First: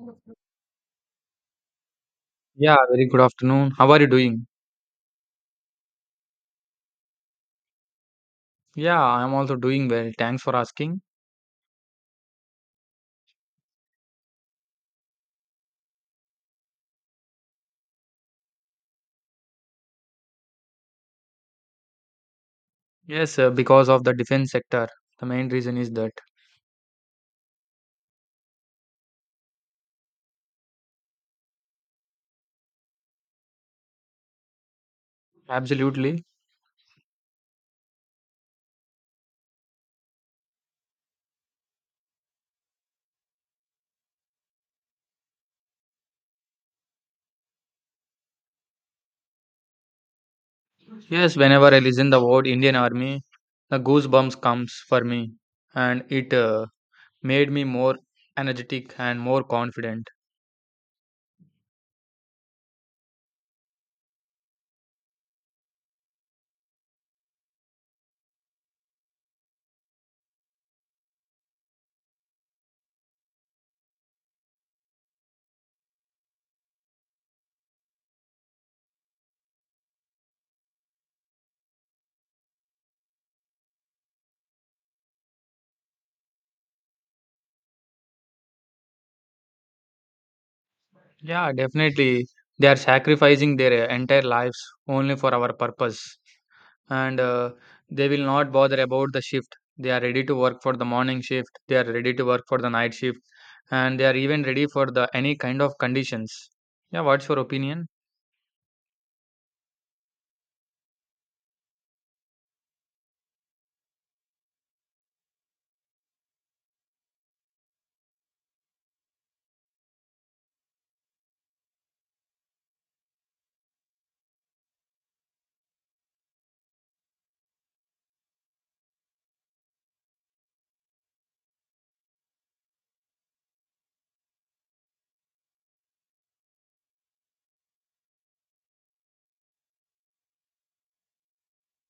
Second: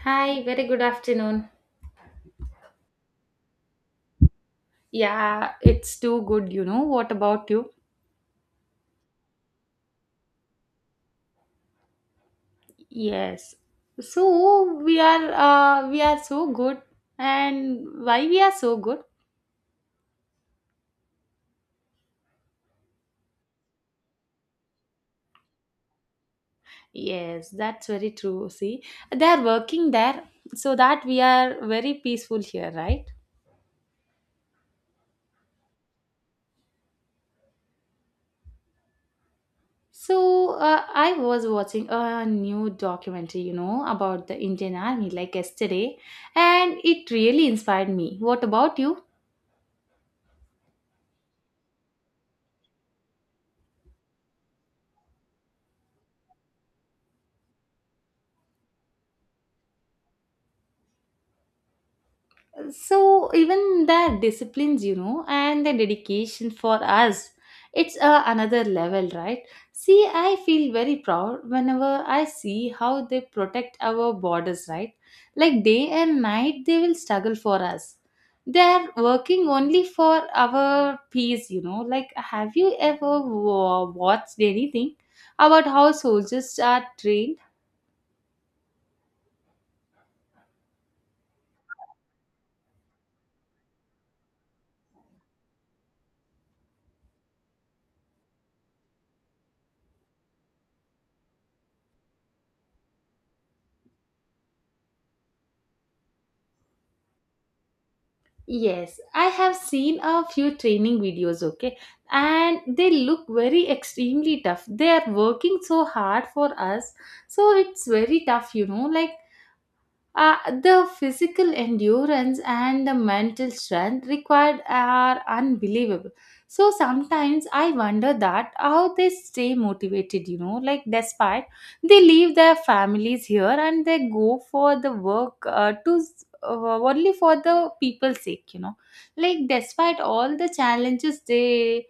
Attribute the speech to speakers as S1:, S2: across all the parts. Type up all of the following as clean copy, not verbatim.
S1: Hi, very good afternoon.
S2: Yeah, very good afternoon. How are you doing?
S1: Yeah, it's too good. What about you?
S2: Yeah, I'm also doing well. Thanks for asking.
S1: Yes. So we are so good, and why we are so good?
S2: Yes, because of the defense sector, the main reason is that.
S1: Yes, that's very true. See, they are working there so that we are very peaceful here, right?
S2: Absolutely.
S1: So I was watching a new documentary, about the Indian Army like yesterday, and it really inspired me. What about you?
S2: Yes, whenever I listen the word Indian Army, the goosebumps comes for me, and it made me more energetic and more confident.
S1: So even their disciplines, and the dedication for us, it's another level, right? See, I feel very proud whenever I see how they protect our borders, right? Like day and night they will struggle for us. They are working only for our peace. Like, have you ever watched anything about how soldiers are trained?
S2: Yeah, definitely. They are sacrificing their entire lives only for our purpose. And they will not bother about the shift. They are ready to work for the morning shift. They are ready to work for the night shift. And they are even ready for the any kind of conditions. Yeah, what's your opinion?
S1: Yes, I have seen a few training videos, okay, and they look very extremely tough. They are working so hard for us, so it's very tough. Like, the physical endurance and the mental strength required are unbelievable. So sometimes I wonder that how they stay motivated, like despite, they leave their families here and they go for the work, only for the people's sake, like despite all the challenges, they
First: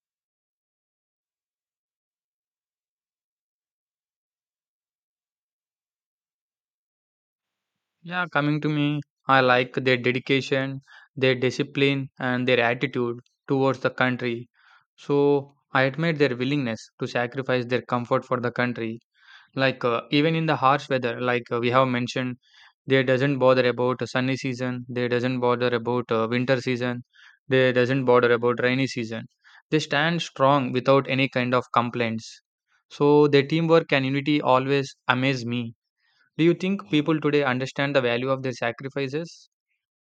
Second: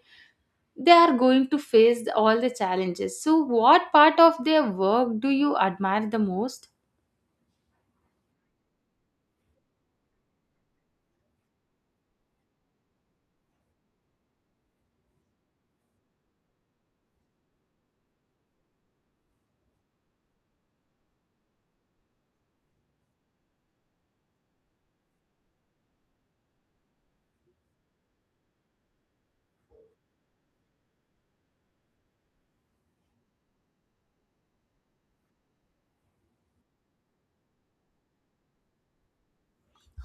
S1: are going to face all the challenges. So what part of their work do you admire the most?
S2: Yeah, coming to me, I like their dedication, their discipline, and their attitude towards the country. So I admire their willingness to sacrifice their comfort for the country. Like even in the harsh weather, like we have mentioned, they doesn't bother about sunny season. They doesn't bother about winter season. They doesn't bother about rainy season. They stand strong without any kind of complaints. So their teamwork and unity always amaze me. Do you think people today understand the value of their sacrifices?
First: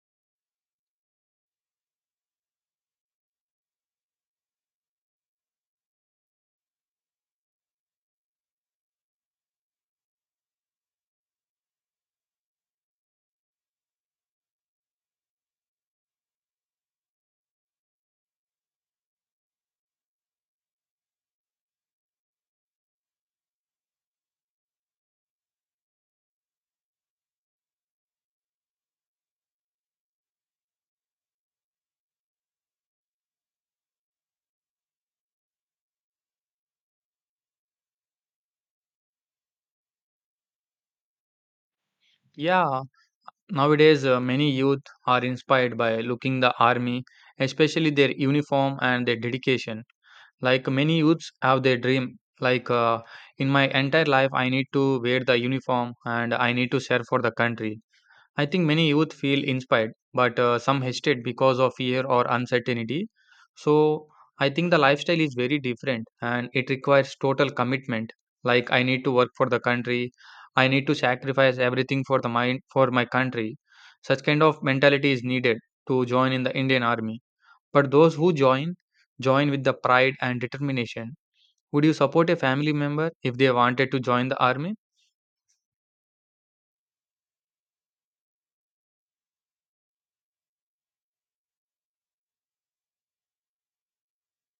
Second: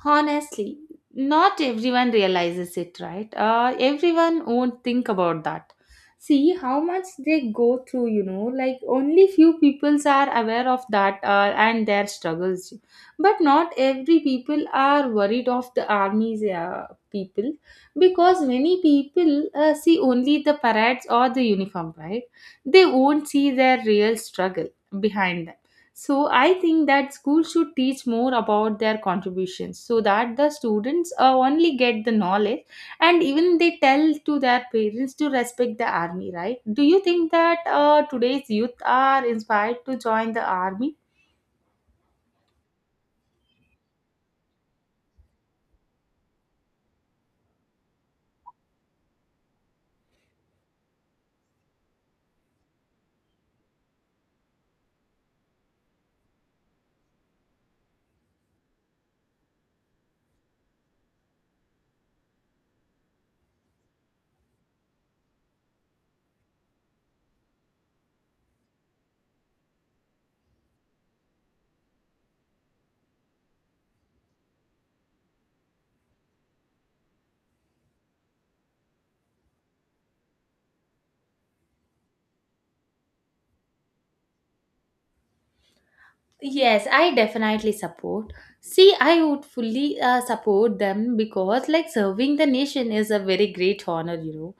S1: Honestly, not everyone realizes it, right? Everyone won't think about that. See how much they go through, like only few peoples are aware of that, and their struggles. But not every people are worried of the army's people, because many people see only the parades or the uniform, right? They won't see their real struggle behind them. So I think that schools should teach more about their contributions, so that the students, only get the knowledge, and even they tell to their parents to respect the army, right? Do you think that, today's youth are inspired to join the army?
S2: Yeah, nowadays many youth are inspired by looking the army, especially their uniform and their dedication. Like many youths have their dream. Like in my entire life, I need to wear the uniform and I need to serve for the country. I think many youth feel inspired, but some hesitate because of fear or uncertainty. So I think the lifestyle is very different and it requires total commitment. Like I need to work for the country. I need to sacrifice everything for the mind for my country. Such kind of mentality is needed to join in the Indian army. But those who join, join with the pride and determination. Would you support a family member if they wanted to join the army?
S1: Yes, I definitely support. See, I would fully support them, because like serving the nation is a very great honor.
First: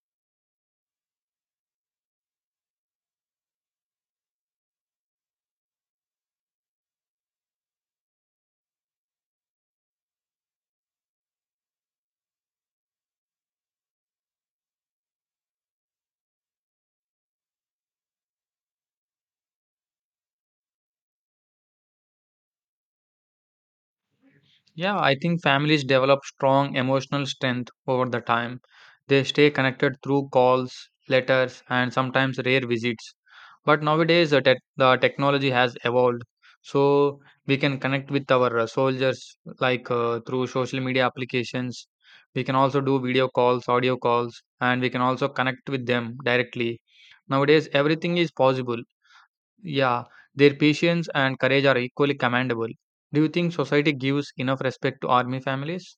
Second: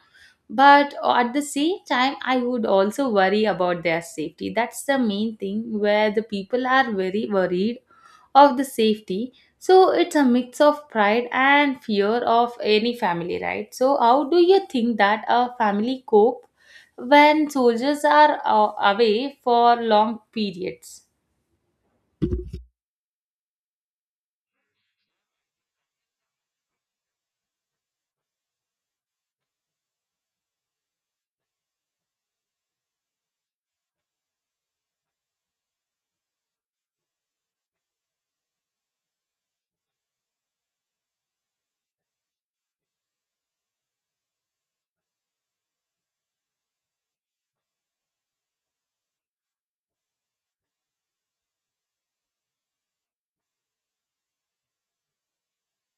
S1: But at the same time, I would also worry about their safety. That's the main thing, where the people are very worried of the safety. So it's a mix of pride and fear of any family, right? So, how do you think that a family cope when soldiers are, away for long periods?
S2: Yeah, I think families develop strong emotional strength over the time. They stay connected through calls, letters, and sometimes rare visits. But nowadays, the technology has evolved, so we can connect with our soldiers like through social media applications. We can also do video calls, audio calls, and we can also connect with them directly. Nowadays, everything is possible. Yeah, their patience and courage are equally commendable. Do you think society gives enough respect to army families?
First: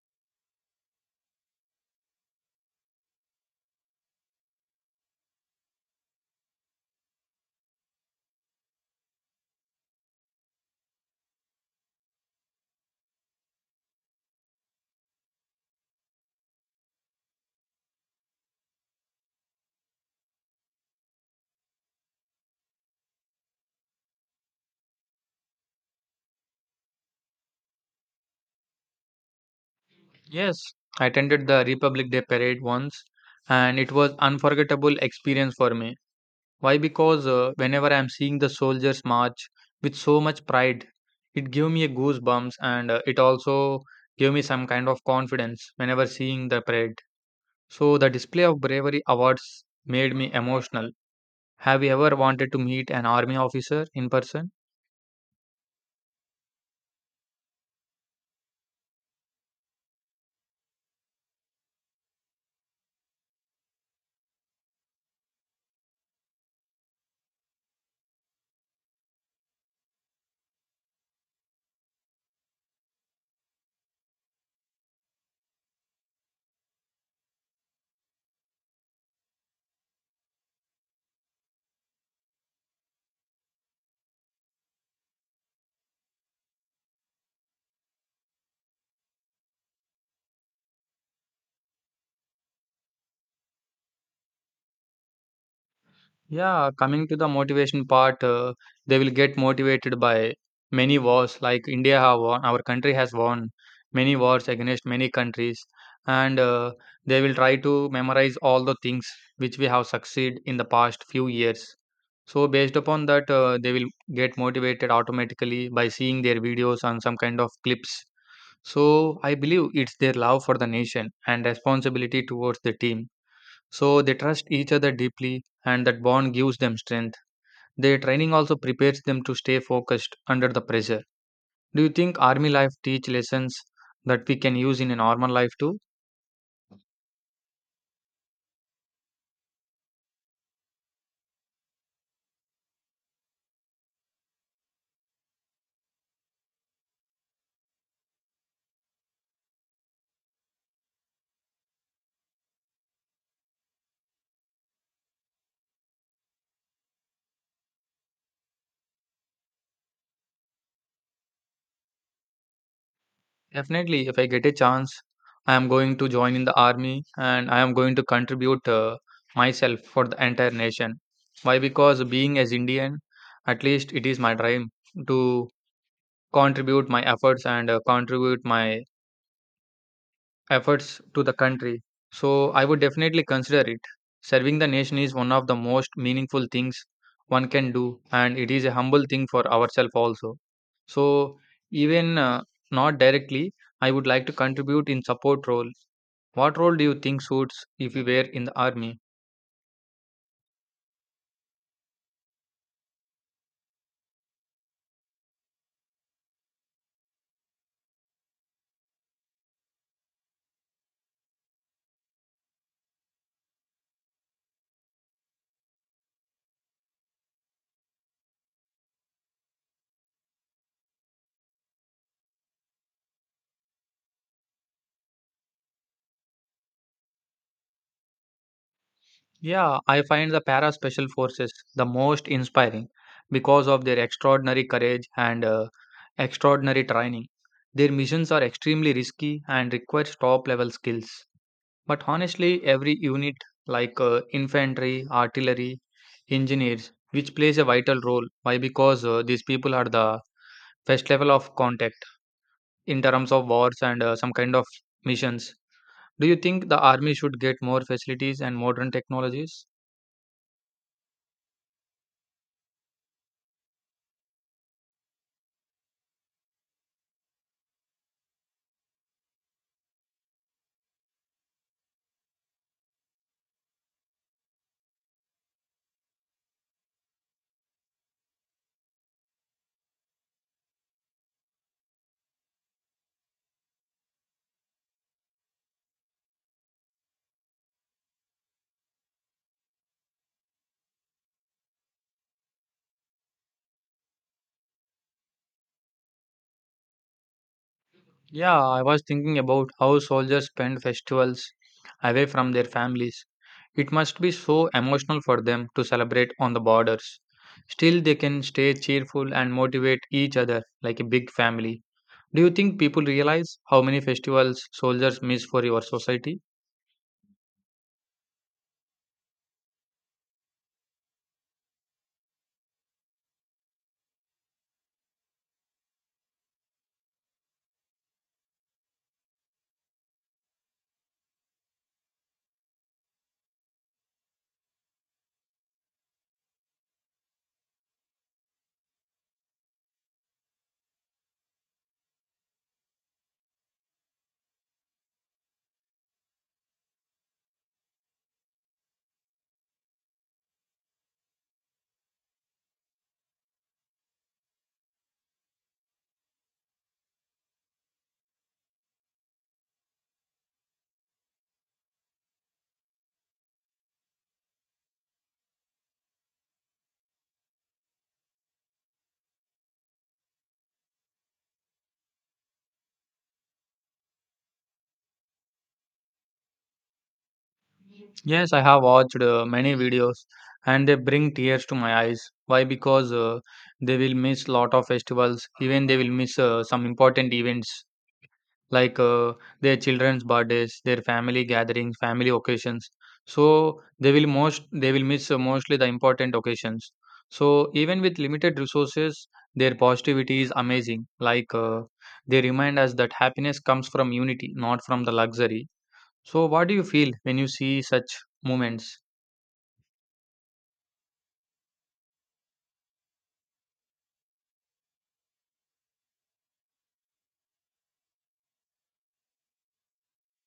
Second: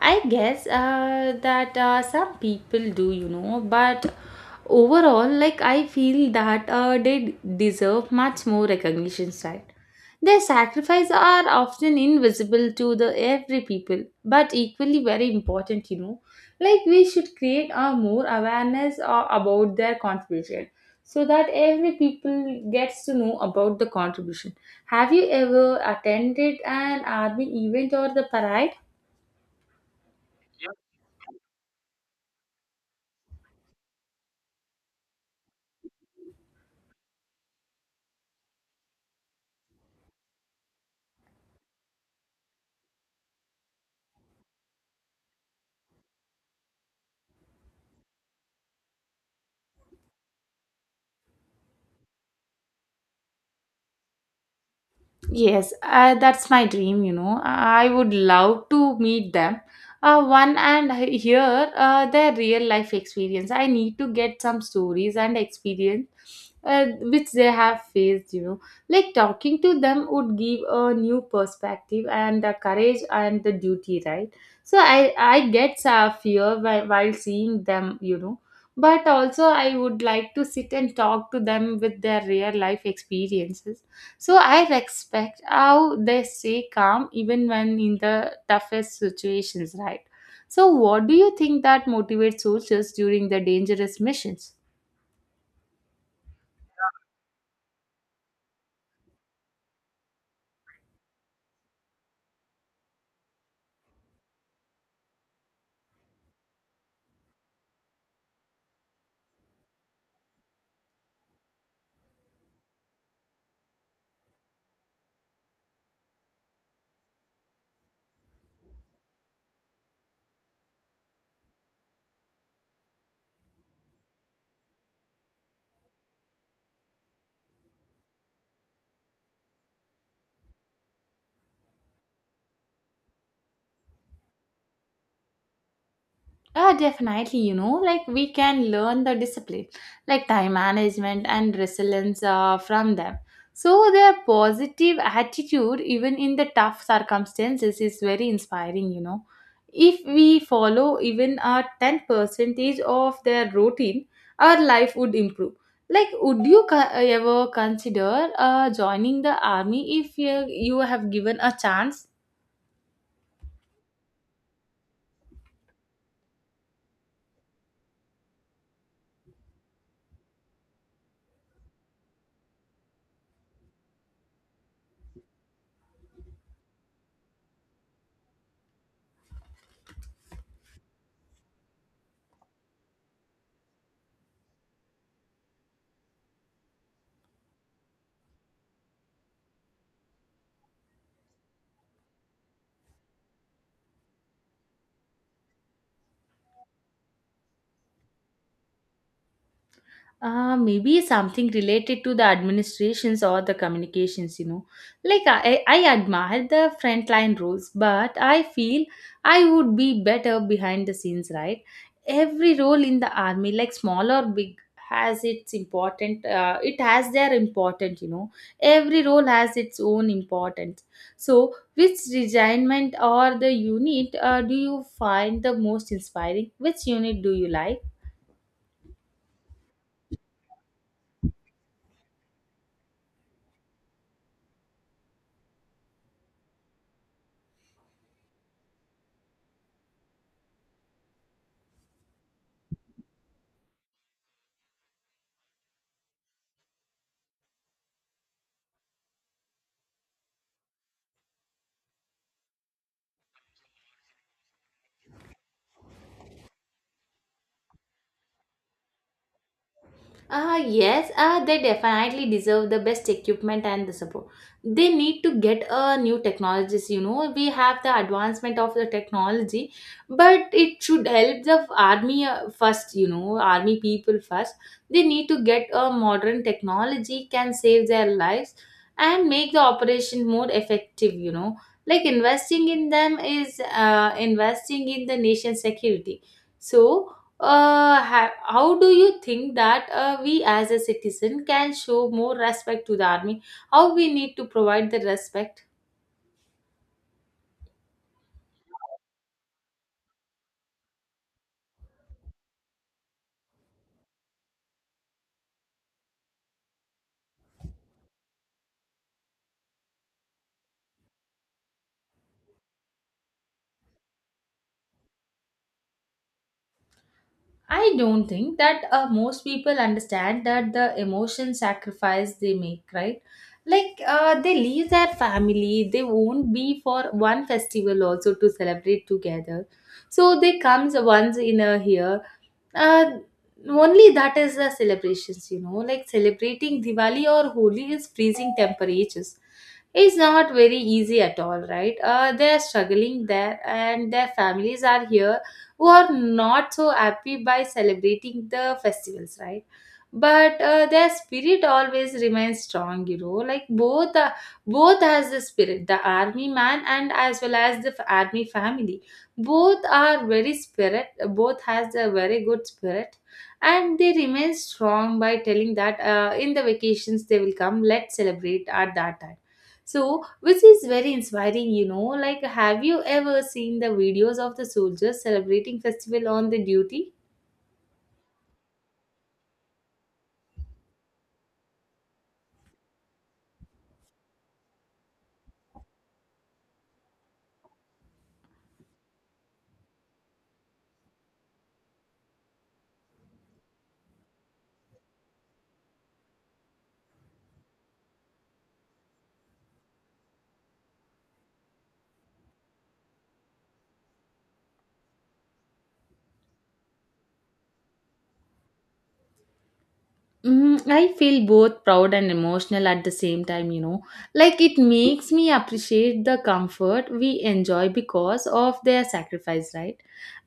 S1: I guess, that some people do, but overall, like I feel that, they deserve much more recognition, right? Their sacrifices are often invisible to the every people, but equally very important. Like we should create a more awareness, about their contribution, so that every people gets to know about the contribution. Have you ever attended an army event or the parade?
S2: Yes, I attended the Republic Day parade once and it was unforgettable experience for me. Why? Because whenever I am seeing the soldiers march with so much pride, it gave me a goosebumps and it also gave me some kind of confidence whenever seeing the parade. So the display of bravery awards made me emotional. Have you ever wanted to meet an army officer in person?
S1: Yes, that's my dream. I would love to meet them. One and hear, their real life experience. I need to get some stories and experience, which they have faced. Like, talking to them would give a new perspective and the courage and the duty, right? So I get fear while seeing them. But also, I would like to sit and talk to them with their real life experiences, so I respect how they stay calm even when in the toughest situations, right? So, what do you think that motivates soldiers during the dangerous missions?
S2: Yeah, coming to the motivation part, they will get motivated by many wars. Like India have won, our country has won many wars against many countries, and they will try to memorize all the things which we have succeed in the past few years. So based upon that, they will get motivated automatically by seeing their videos on some kind of clips. So I believe it's their love for the nation and responsibility towards the team, so they trust each other deeply, and that bond gives them strength. Their training also prepares them to stay focused under the pressure. Do you think army life teach lessons that we can use in a normal life too?
S1: Definitely, like we can learn the discipline, like time management and resilience, from them. So, their positive attitude, even in the tough circumstances, is very inspiring. If we follow even a 10 percentage of their routine, our life would improve. Like, would you ever consider joining the army if you have given a chance?
S2: Definitely, if I get a chance, I am going to join in the army and I am going to contribute myself for the entire nation. Why? Because being as Indian, at least it is my dream to contribute my efforts and contribute my efforts to the country. So I would definitely consider it. Serving the nation is one of the most meaningful things one can do, and it is a humble thing for ourselves also. So even not directly, I would like to contribute in support role. What role do you think suits if we were in the army?
S1: Maybe something related to the administrations or the communications. Like, I admire the frontline roles, but I feel I would be better behind the scenes, right? Every role in the army, like small or big, has its important, it has their important. Every role has its own importance. So, which regiment or the unit, do you find the most inspiring? Which unit do you like?
S2: Yeah, I find the para special forces the most inspiring because of their extraordinary courage and extraordinary training. Their missions are extremely risky and require top level skills. But honestly, every unit like infantry, artillery, engineers, which plays a vital role. Why? Because these people are the first level of contact in terms of wars and some kind of missions. Do you think the army should get more facilities and modern technologies?
S1: Ah, yes, they definitely deserve the best equipment and the support. They need to get, new technologies. We have the advancement of the technology, but it should help the army, first, army people first. They need to get a modern technology can save their lives and make the operation more effective. Like investing in them is, investing in the nation's security. So, how do you think that, we as a citizen can show more respect to the army? How we need to provide the respect?
S2: Yeah, I was thinking about how soldiers spend festivals away from their families. It must be so emotional for them to celebrate on the borders. Still, they can stay cheerful and motivate each other like a big family. Do you think people realize how many festivals soldiers miss for your society?
S1: I don't think that, most people understand that the emotion sacrifice they make, right? Like, they leave their family, they won't be for one festival also to celebrate together. So they comes once in a year. Uh, only that is the celebrations, like celebrating Diwali or Holi is freezing temperatures. It's not very easy at all, right? They are struggling there, and their families are here, who are not so happy by celebrating the festivals, right? But their spirit always remains strong. Like both has the spirit, the army man and as well as the army family. Both are very spirit. Both has a very good spirit, and they remain strong by telling that, in the vacations they will come, let's celebrate at that time. So, which is very inspiring, like, have you ever seen the videos of the soldiers celebrating festival on the duty?
S2: Yes, I have watched many videos and they bring tears to my eyes. Why? Because they will miss lot of festivals, even they will miss some important events like their children's birthdays, their family gatherings, family occasions. So they will miss mostly the important occasions. So even with limited resources, their positivity is amazing. Like they remind us that happiness comes from unity, not from the luxury. So what do you feel when you see such moments?
S1: I feel both proud and emotional at the same time. Like, it makes me appreciate the comfort we enjoy because of their sacrifice, right?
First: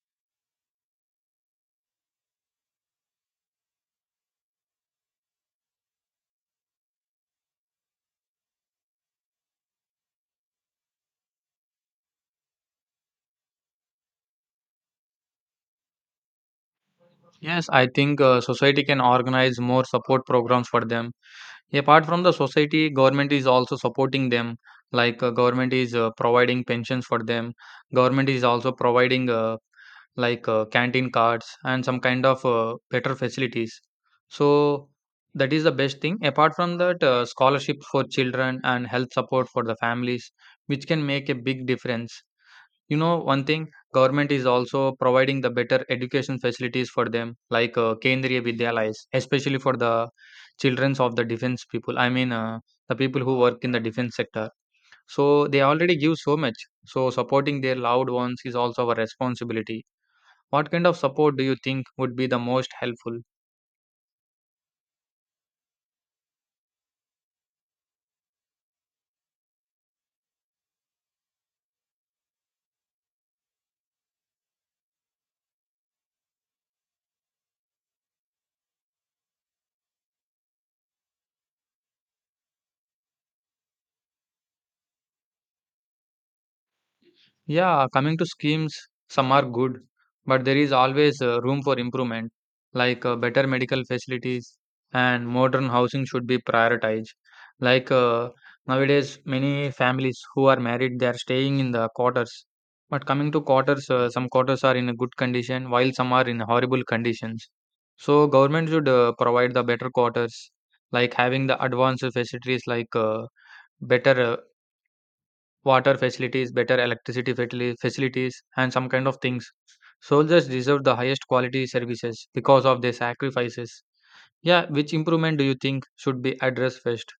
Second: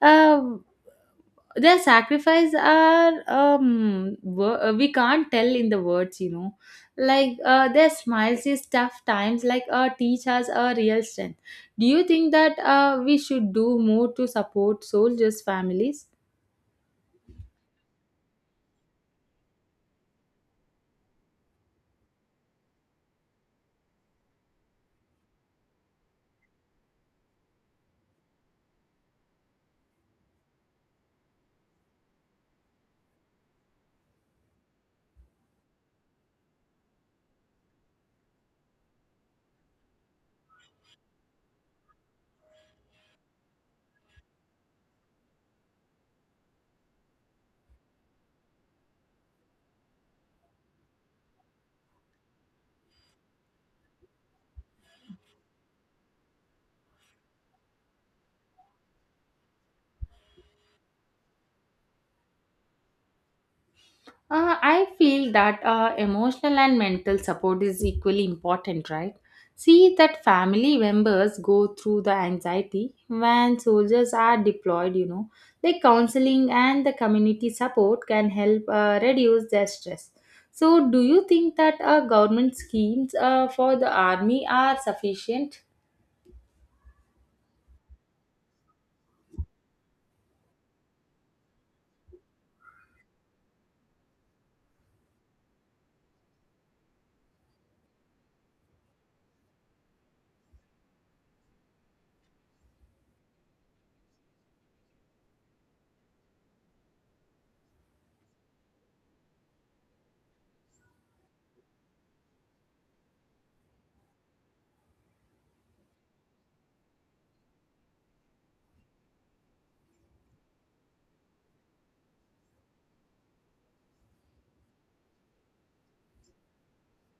S1: Uh, their sacrifice are we can't tell in the words. like, their smiles is tough times, like, teach us a real strength. Do you think that, we should do more to support soldiers families?
S2: Yes, I think society can organize more support programs for them. Apart from the society, government is also supporting them. Like government is providing pensions for them. Government is also providing like canteen cards and some kind of better facilities. So that is the best thing. Apart from that, scholarships for children and health support for the families, which can make a big difference. You know, one thing, government is also providing the better education facilities for them, like Kendriya Vidyalayas, especially for the childrens of the defense people. I mean, the people who work in the defense sector. So they already give so much. So supporting their loved ones is also our responsibility. What kind of support do you think would be the most helpful?
S1: I feel that, emotional and mental support is equally important, right? See that family members go through the anxiety when soldiers are deployed. Like counseling and the community support can help, reduce their stress. So, do you think that, government schemes, for the army are sufficient?
S2: Yeah, coming to schemes, some are good, but there is always room for improvement, like better medical facilities and modern housing should be prioritized. Like nowadays, many families who are married, they are staying in the quarters. But coming to quarters, some quarters are in a good condition, while some are in horrible conditions. So government should provide the better quarters, like having the advanced facilities like better water facilities, better electricity facilities, and some kind of things. Soldiers deserve the highest quality services because of their sacrifices. Yeah, which improvement do you think should be addressed first?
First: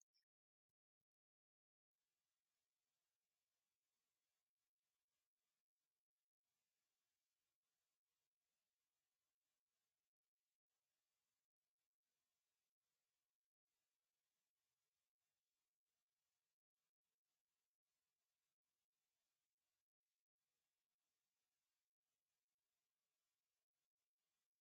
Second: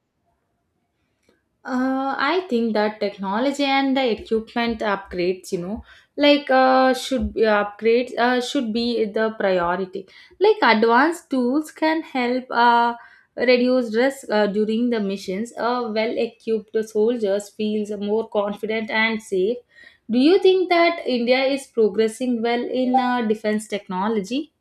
S1: I think that technology and the equipment upgrades, should be upgrades, should be the priority. Like advanced tools can help, reduce risk, during the missions. Well-equipped soldiers feels more confident and safe. Do you think that India is progressing well in, defense technology?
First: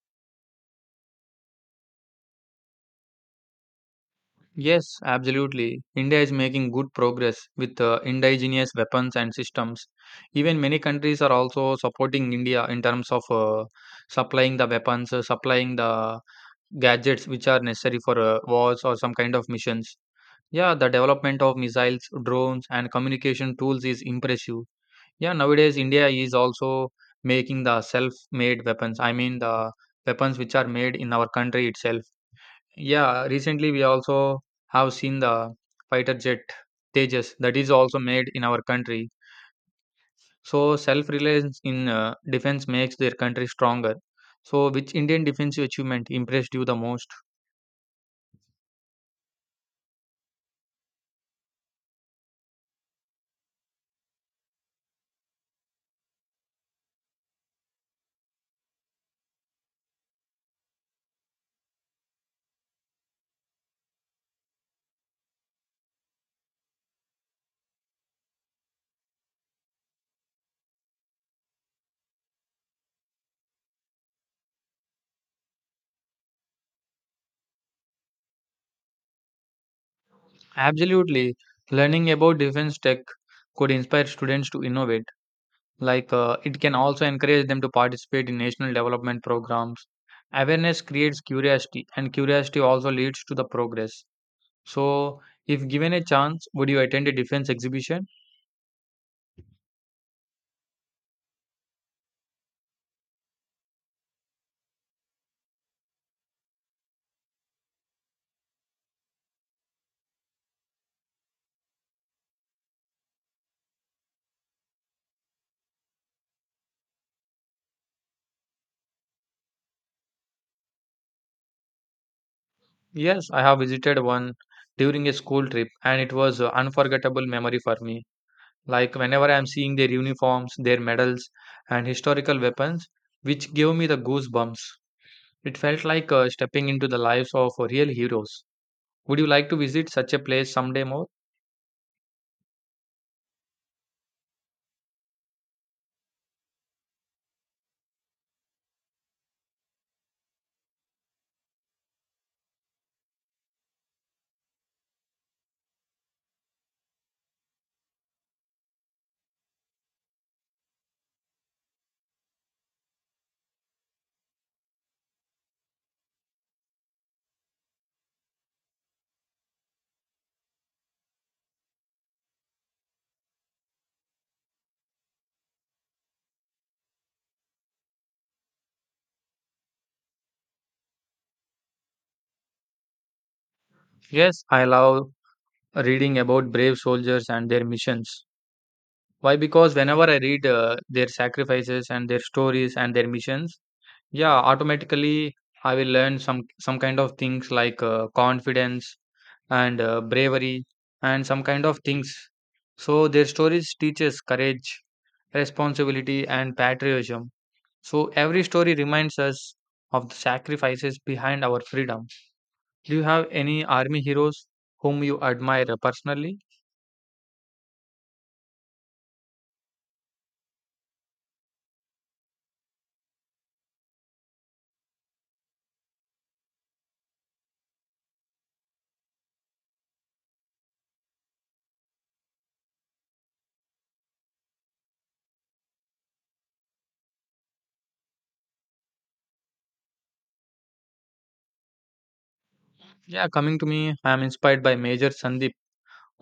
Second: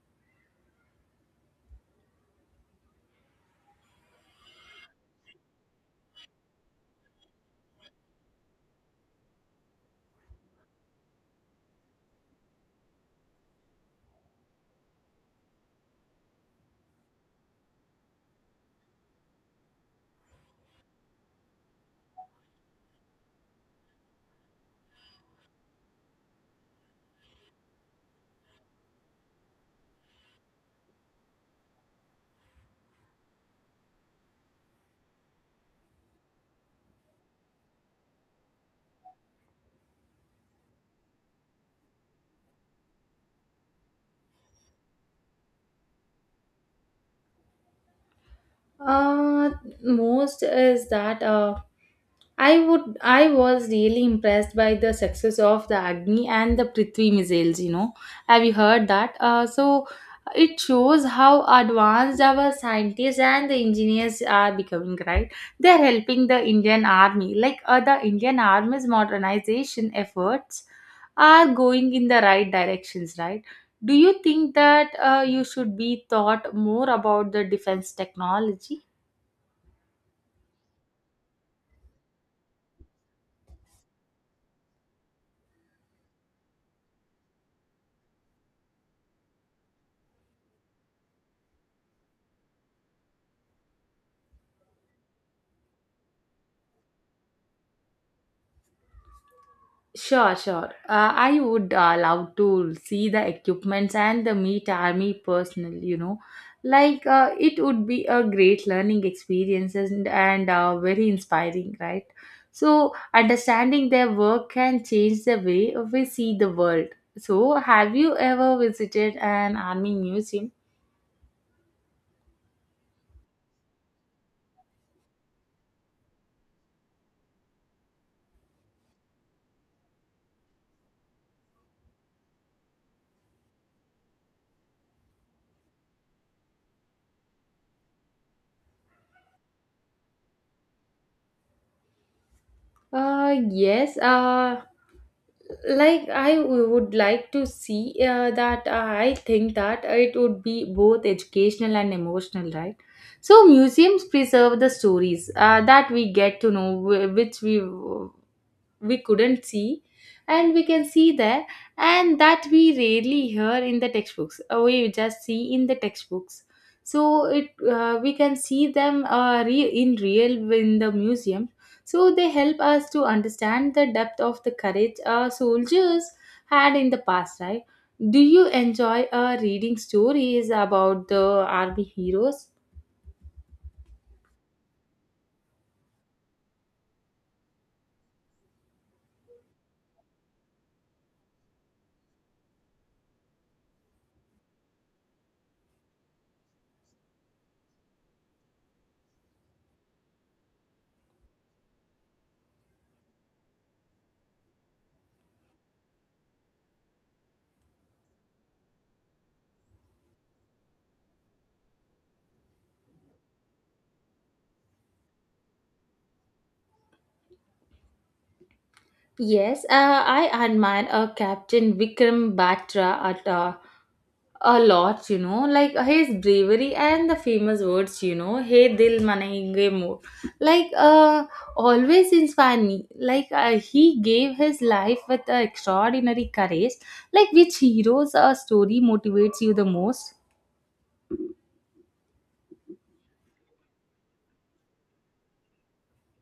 S2: Yes, absolutely. India is making good progress with indigenous weapons and systems. Even many countries are also supporting India in terms of supplying the weapons, supplying the gadgets which are necessary for wars or some kind of missions. Yeah, the development of missiles, drones, and communication tools is impressive. Yeah, nowadays India is also making the self made weapons. I mean, the weapons which are made in our country itself. Yeah, recently we also have seen the fighter jet Tejas that is also made in our country. So, self reliance in defense makes their country stronger. So, which Indian defensive achievement impressed you the most?
S1: Uh, Most is that. I was really impressed by the success of the Agni and the Prithvi missiles. Have you heard that? So it shows how advanced our scientists and the engineers are becoming, right? They're helping the Indian army. Like, the Indian army's modernization efforts are going in the right directions, right? Do you think that, you should be taught more about the defense technology?
S2: Absolutely. Learning about defense tech could inspire students to innovate. Like it can also encourage them to participate in national development programs. Awareness creates curiosity, and curiosity also leads to the progress. So, if given a chance, would you attend a defense exhibition?
S1: Sure, sure. I would, love to see the equipments and the meet army personal. Like, it would be a great learning experience, and, very inspiring, right? So, understanding their work can change the way we see the world. So, have you ever visited an army museum?
S2: Yes, I have visited one during a school trip, and it was an unforgettable memory for me. Like whenever I am seeing their uniforms, their medals, and historical weapons, which gave me the goosebumps. It felt like stepping into the lives of real heroes. Would you like to visit such a place someday more?
S1: Yes. Like, I would like to see, that I think that it would be both educational and emotional, right? So museums preserve the stories, that we get to know, which we couldn't see, and we can see there, and that we rarely hear in the textbooks. We just see in the textbooks. So it we can see them, in real in the museum, so they help us to understand the depth of the courage our soldiers had in the past, right? Do you enjoy, reading stories about the army heroes?
S2: Yes, I love reading about brave soldiers and their missions. Why? Because whenever I read their sacrifices and their stories and their missions, yeah, automatically I will learn some kind of things like confidence and bravery and some kind of things. So their stories teaches courage, responsibility, and patriotism. So every story reminds us of the sacrifices behind our freedom. Do you have any army heroes whom you admire personally?
S1: Yes, I admire, Captain Vikram Batra at a lot, like his bravery and the famous words, "Hey dil manenge mo," like, always inspire me. Like, he gave his life with, extraordinary courage. Like, which heroes, story motivates you the most?
S2: Yeah, coming to me, I am inspired by Major Sandeep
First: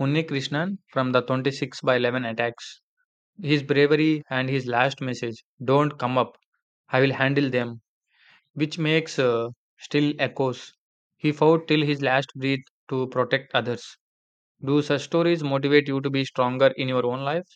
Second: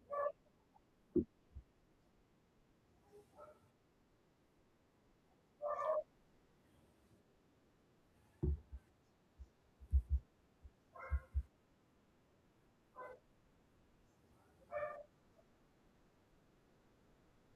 S2: Unnikrishnan from the 26 by 11 attacks. His bravery and his last message, "Don't come up, I will handle them," which makes still echoes. He fought till his last breath to protect others. Do such stories motivate you to be stronger in your own life?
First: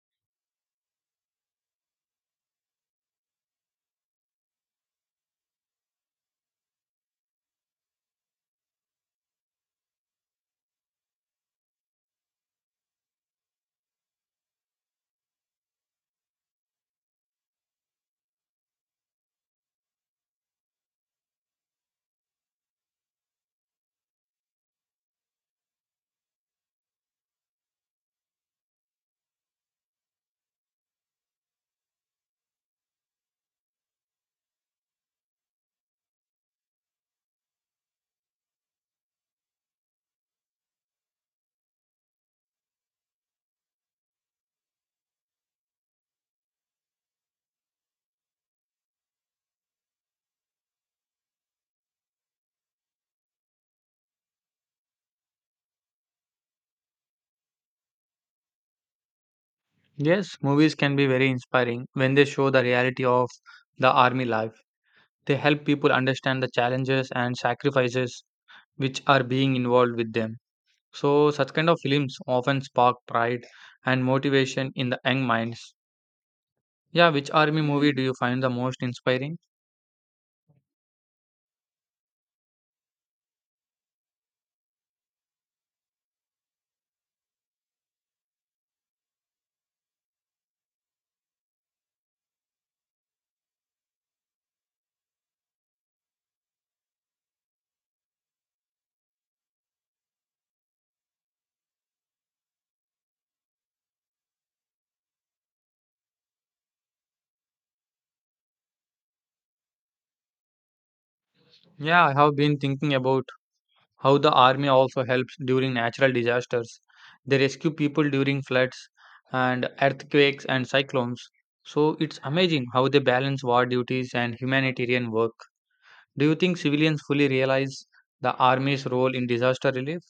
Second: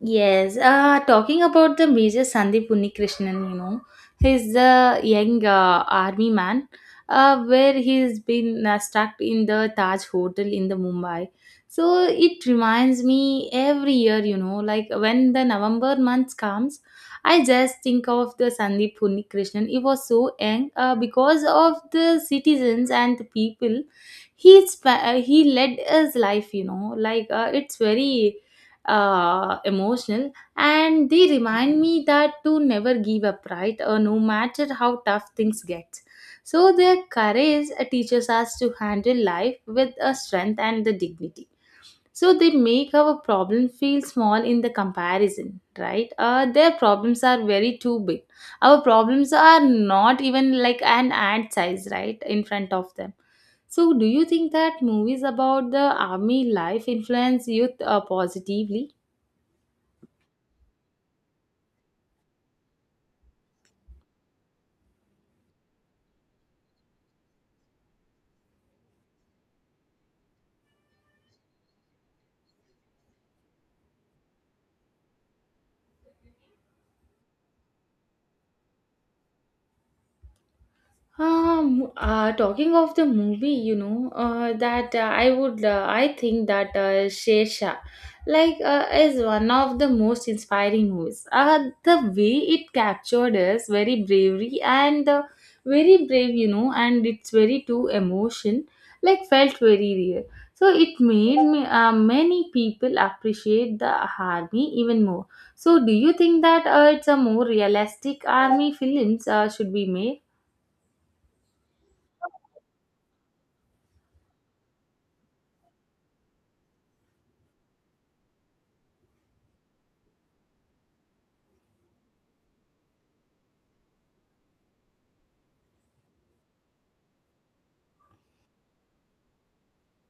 S1: Yes, talking about the Major Sandeep Unnikrishnan, he's a young, army man, where he's been, stuck in the Taj Hotel in the Mumbai. So it reminds me every year, like when the November month comes, I just think of the Sandeep Unnikrishnan. He was so young because of the citizens and the people. He led his life, like it's very emotional, and they remind me that to never give up, right, no matter how tough things get. So their courage teaches us to handle life with a strength and the dignity. So they make our problem feel small in the comparison, right, their problems are very too big. Our problems are not even like an ad size, right, in front of them. So do you think that movies about the army life influence youth positively?
S2: Yes, movies can be very inspiring when they show the reality of the army life. They help people understand the challenges and sacrifices which are being involved with them. So such kind of films often spark pride and motivation in the young minds. Yeah, which army movie do you find the most inspiring?
S1: Talking of the movie, I think that Shesha, like, is one of the most inspiring movies. The way it captured us very bravery and very brave, and it's very too emotion, like, felt very real. So it made many people appreciate the army even more. So do you think that it's a more realistic army films should be made?
S2: Yeah, I have been thinking about how the army also helps during natural disasters. They rescue people during floods and earthquakes and cyclones. So it's amazing how they balance war duties and humanitarian work. Do you think civilians fully realize the army's role in disaster relief?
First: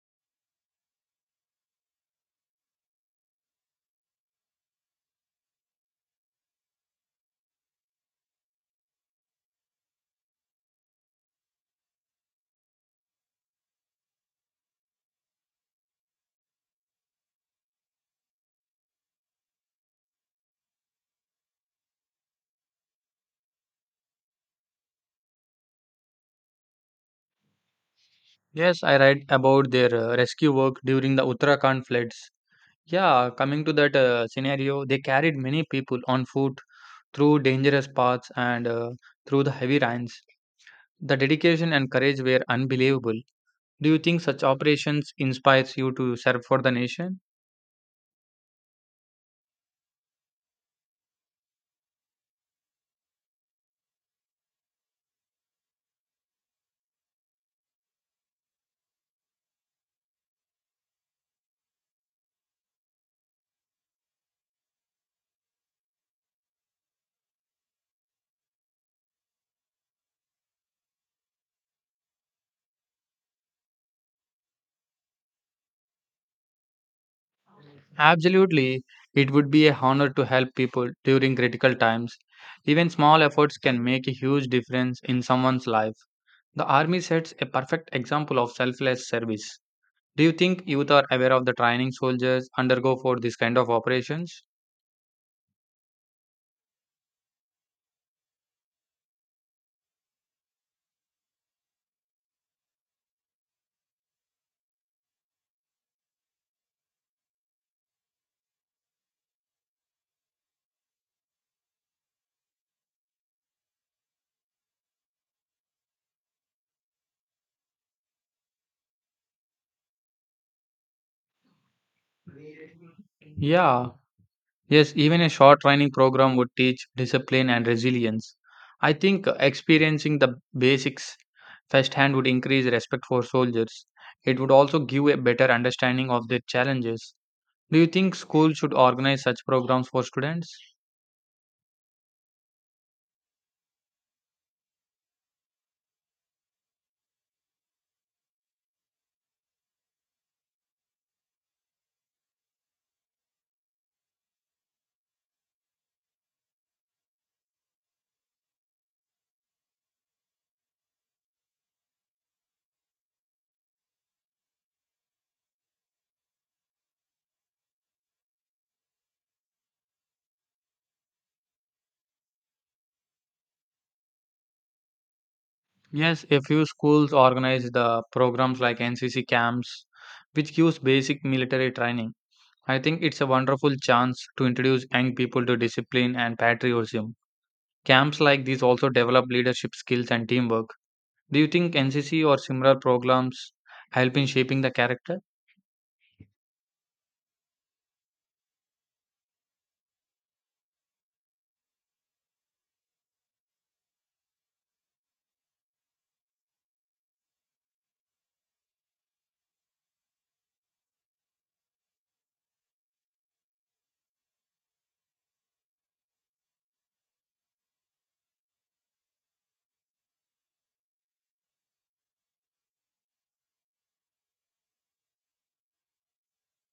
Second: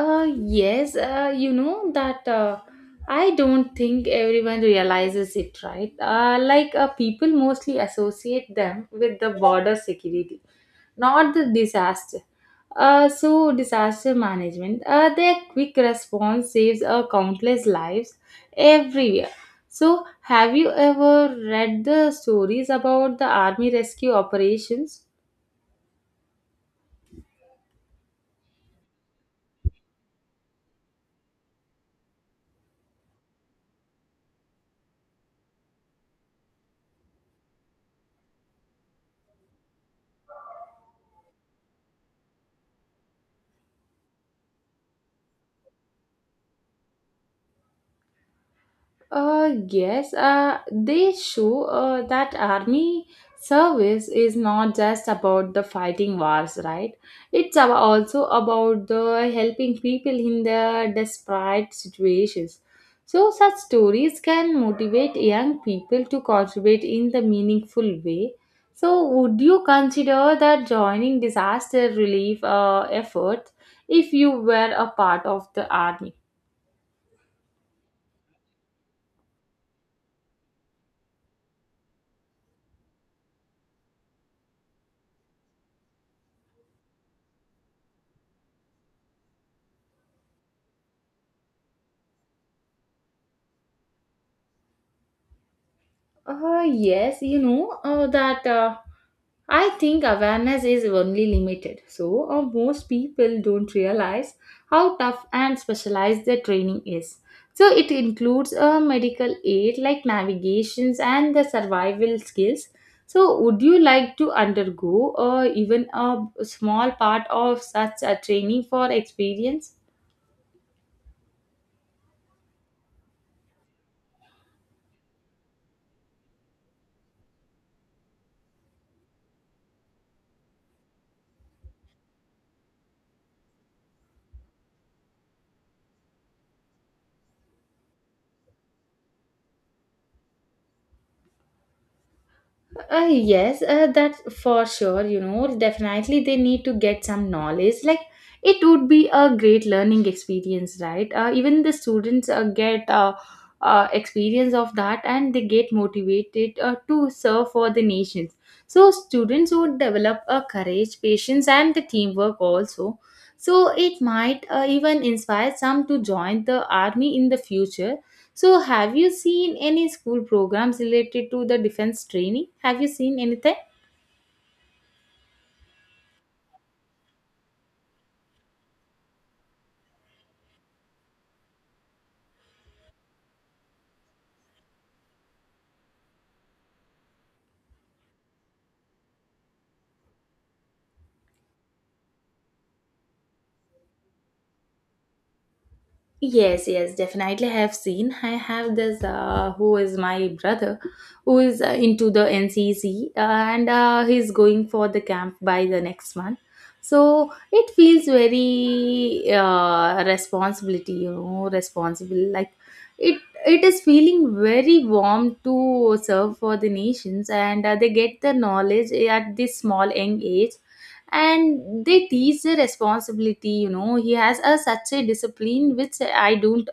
S1: Yes, you know that I don't think everyone realizes it, right? Like people mostly associate them with the border security, not the disaster. So disaster management, their quick response saves countless lives everywhere. So, have you ever read the stories about the army rescue operations?
S2: Yes, I read about their rescue work during the Uttarakhand floods. Yeah, coming to that scenario, they carried many people on foot through dangerous paths and through the heavy rains. The dedication and courage were unbelievable. Do you think such operations inspires you to serve for the nation?
S1: Yes, they show that army service is not just about the fighting wars, right? It's also about the helping people in their desperate situations. So, such stories can motivate young people to contribute in the meaningful way. So, would you consider that joining disaster relief effort if you were a part of the army?
S2: Absolutely. It would be a honor to help people during critical times. Even small efforts can make a huge difference in someone's life. The army sets a perfect example of selfless service. Do you think youth are aware of the training soldiers undergo for this kind of operations?
S1: Yes, you know that I think awareness is only limited. So, most people don't realize how tough and specialized the training is. So, it includes a medical aid like navigations and the survival skills. So, would you like to undergo even a small part of such a training for experience?
S2: Yeah, yes, even a short training program would teach discipline and resilience. I think experiencing the basics firsthand would increase respect for soldiers. It would also give a better understanding of their challenges. Do you think schools should organize such programs for students?
S1: Yes, that's for sure. Definitely they need to get some knowledge. Like it would be a great learning experience, right? Even the students get experience of that, and they get motivated to serve for the nations. So students would develop a courage, patience, and the teamwork also. So it might even inspire some to join the army in the future. So, have you seen any school programs related to the defense training? Have you seen anything?
S2: Yes, a few schools organize the programs like NCC camps, which gives basic military training. I think it's a wonderful chance to introduce young people to discipline and patriotism. Camps like these also develop leadership skills and teamwork. Do you think NCC or similar programs help in shaping the character?
S1: Yes, yes, definitely I have seen. I have this who is my brother who is into the NCC, and he's going for the camp by the next month. So it feels very responsible. Like it, it is feeling very warm to serve for the nations, and they get the knowledge at this small young age, and they teach the responsibility. He has a such a discipline which i don't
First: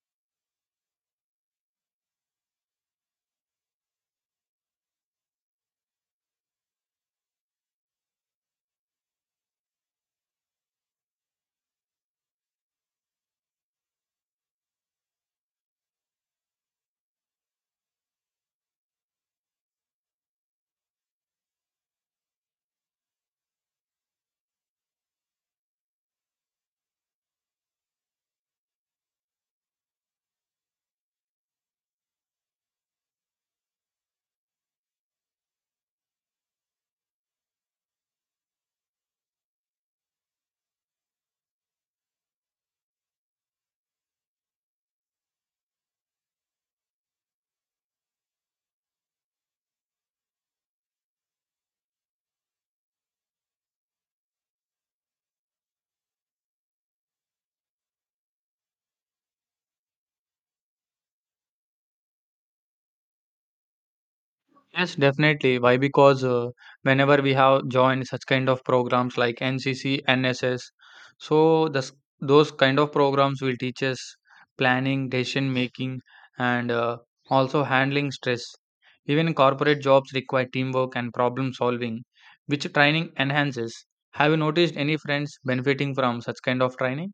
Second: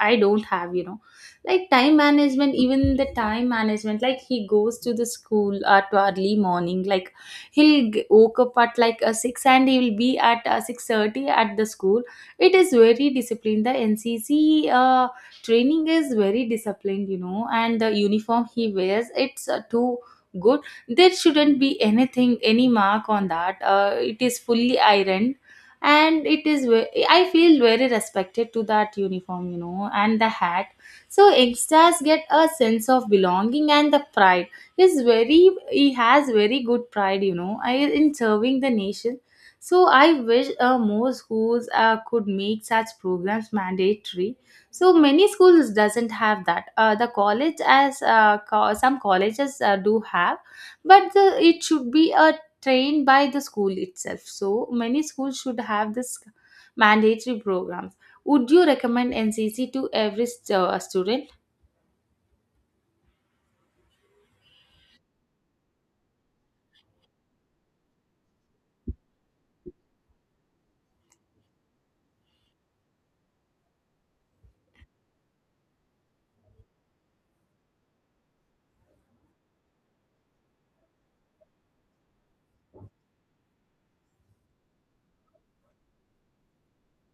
S1: i don't have. Like time management, even the time management, like he goes to the school at early morning. Like he'll woke up at like a 6, and he will be at 6:30 at the school. It is very disciplined. The NCC training is very disciplined. And the uniform he wears, it's too good. There shouldn't be anything, any mark on that. It is fully ironed. And I feel very respected to that uniform, and the hat. So youngsters get a sense of belonging and the pride is very he has very good pride, you know, in serving the nation. So I wish more schools could make such programs mandatory. So many schools doesn't have that. The college as some colleges do have, but it should be a trained by the school itself. So many schools should have this mandatory programs. Would you recommend NCC to every student?
S2: Yes, definitely. Why? Because whenever we have joined such kind of programs like NCC, NSS, so this, those kind of programs will teach us planning, decision making, and also handling stress. Even corporate jobs require teamwork and problem solving, which training enhances. Have you noticed any friends benefiting from such kind of training?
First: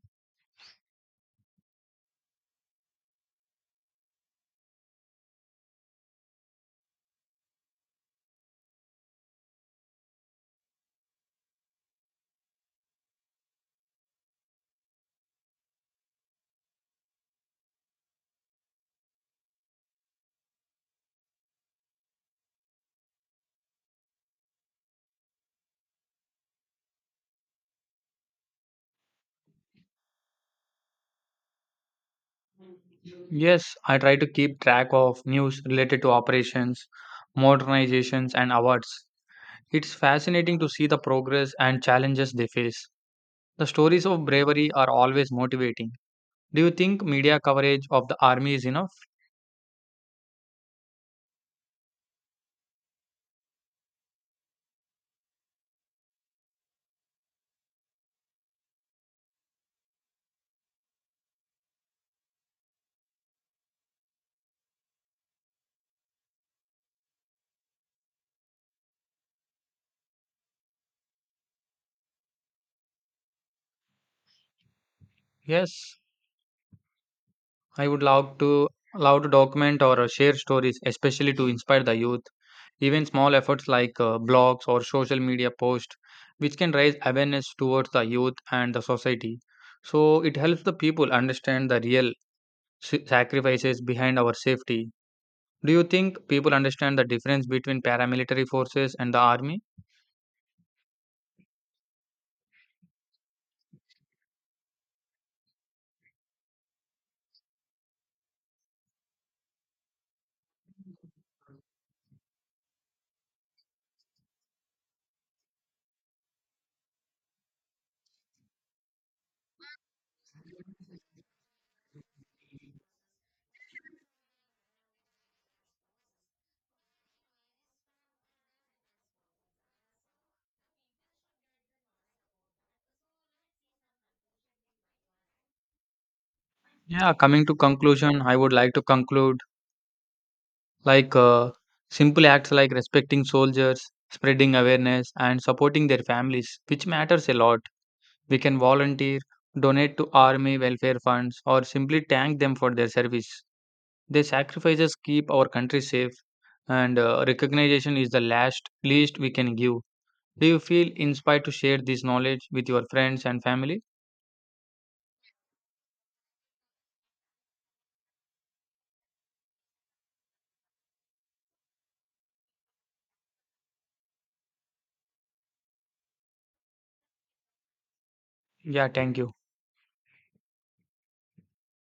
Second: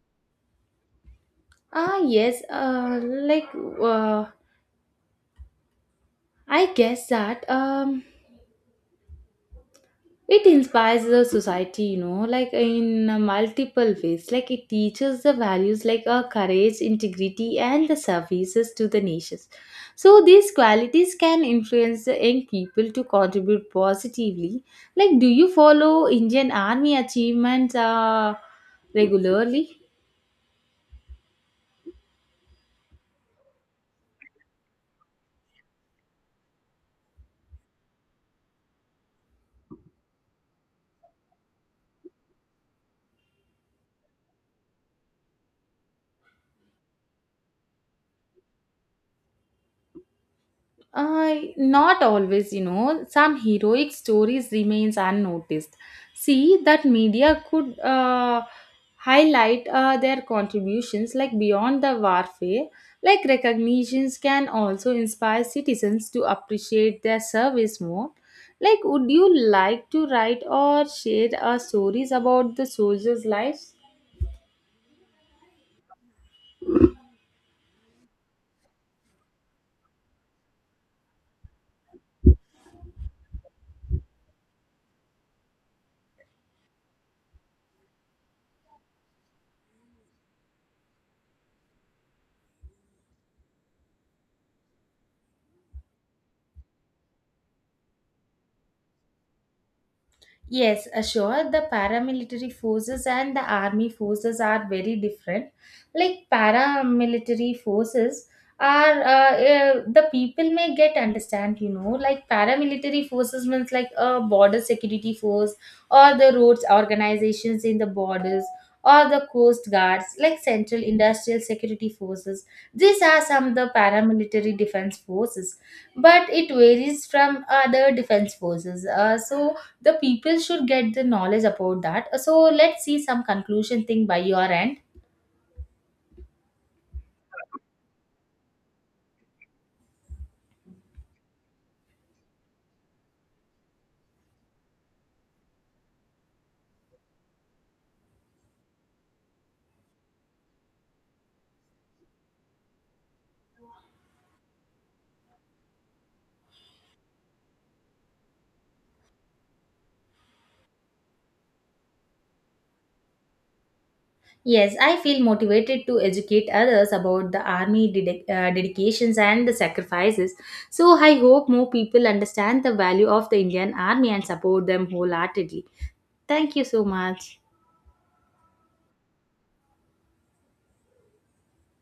S1: Ah, yes. Like, uh, I guess that. It inspires the society, you know, like, in multiple ways, like it teaches the values like courage, integrity and the services to the nations. So these qualities can influence the young people to contribute positively. Like, do you follow Indian Army achievements regularly?
S2: Yes, I try to keep track of news related to operations, modernizations, and awards. It's fascinating to see the progress and challenges they face. The stories of bravery are always motivating. Do you think media coverage of the army is enough?
S1: Not always. Some heroic stories remains unnoticed. See that media could highlight their contributions, like beyond the warfare. Like, recognitions can also inspire citizens to appreciate their service more. Like, would you like to write or share stories about the soldiers' lives?
S2: Yes, I would love to love to document or share stories, especially to inspire the youth. Even small efforts like blogs or social media posts, which can raise awareness towards the youth and the society. So it helps the people understand the real sacrifices behind our safety. Do you think people understand the difference between paramilitary forces and the army?
S1: Yes, sure. The paramilitary forces and the army forces are very different. Like paramilitary forces are the people may get understand, you know. Like paramilitary forces means like a border security force, or the roads organizations in the borders, or the coast guards, like central industrial security forces. These are some of the paramilitary defense forces, but it varies from other defense forces. So the people should get the knowledge about that. So let's see some conclusion thing by your end.
S2: Yeah, coming to conclusion, I would like to conclude like simple acts like respecting soldiers, spreading awareness, and supporting their families, which matters a lot. We can volunteer, donate to army welfare funds, or simply thank them for their service. Their sacrifices keep our country safe, and recognition is the last least we can give. Do you feel inspired to share this knowledge with your friends and family?
S1: Yes, I feel motivated to educate others about the army dedications and the sacrifices. So I hope more people understand the value of the Indian Army and support them wholeheartedly. Thank you so much.
S2: Yeah, thank you.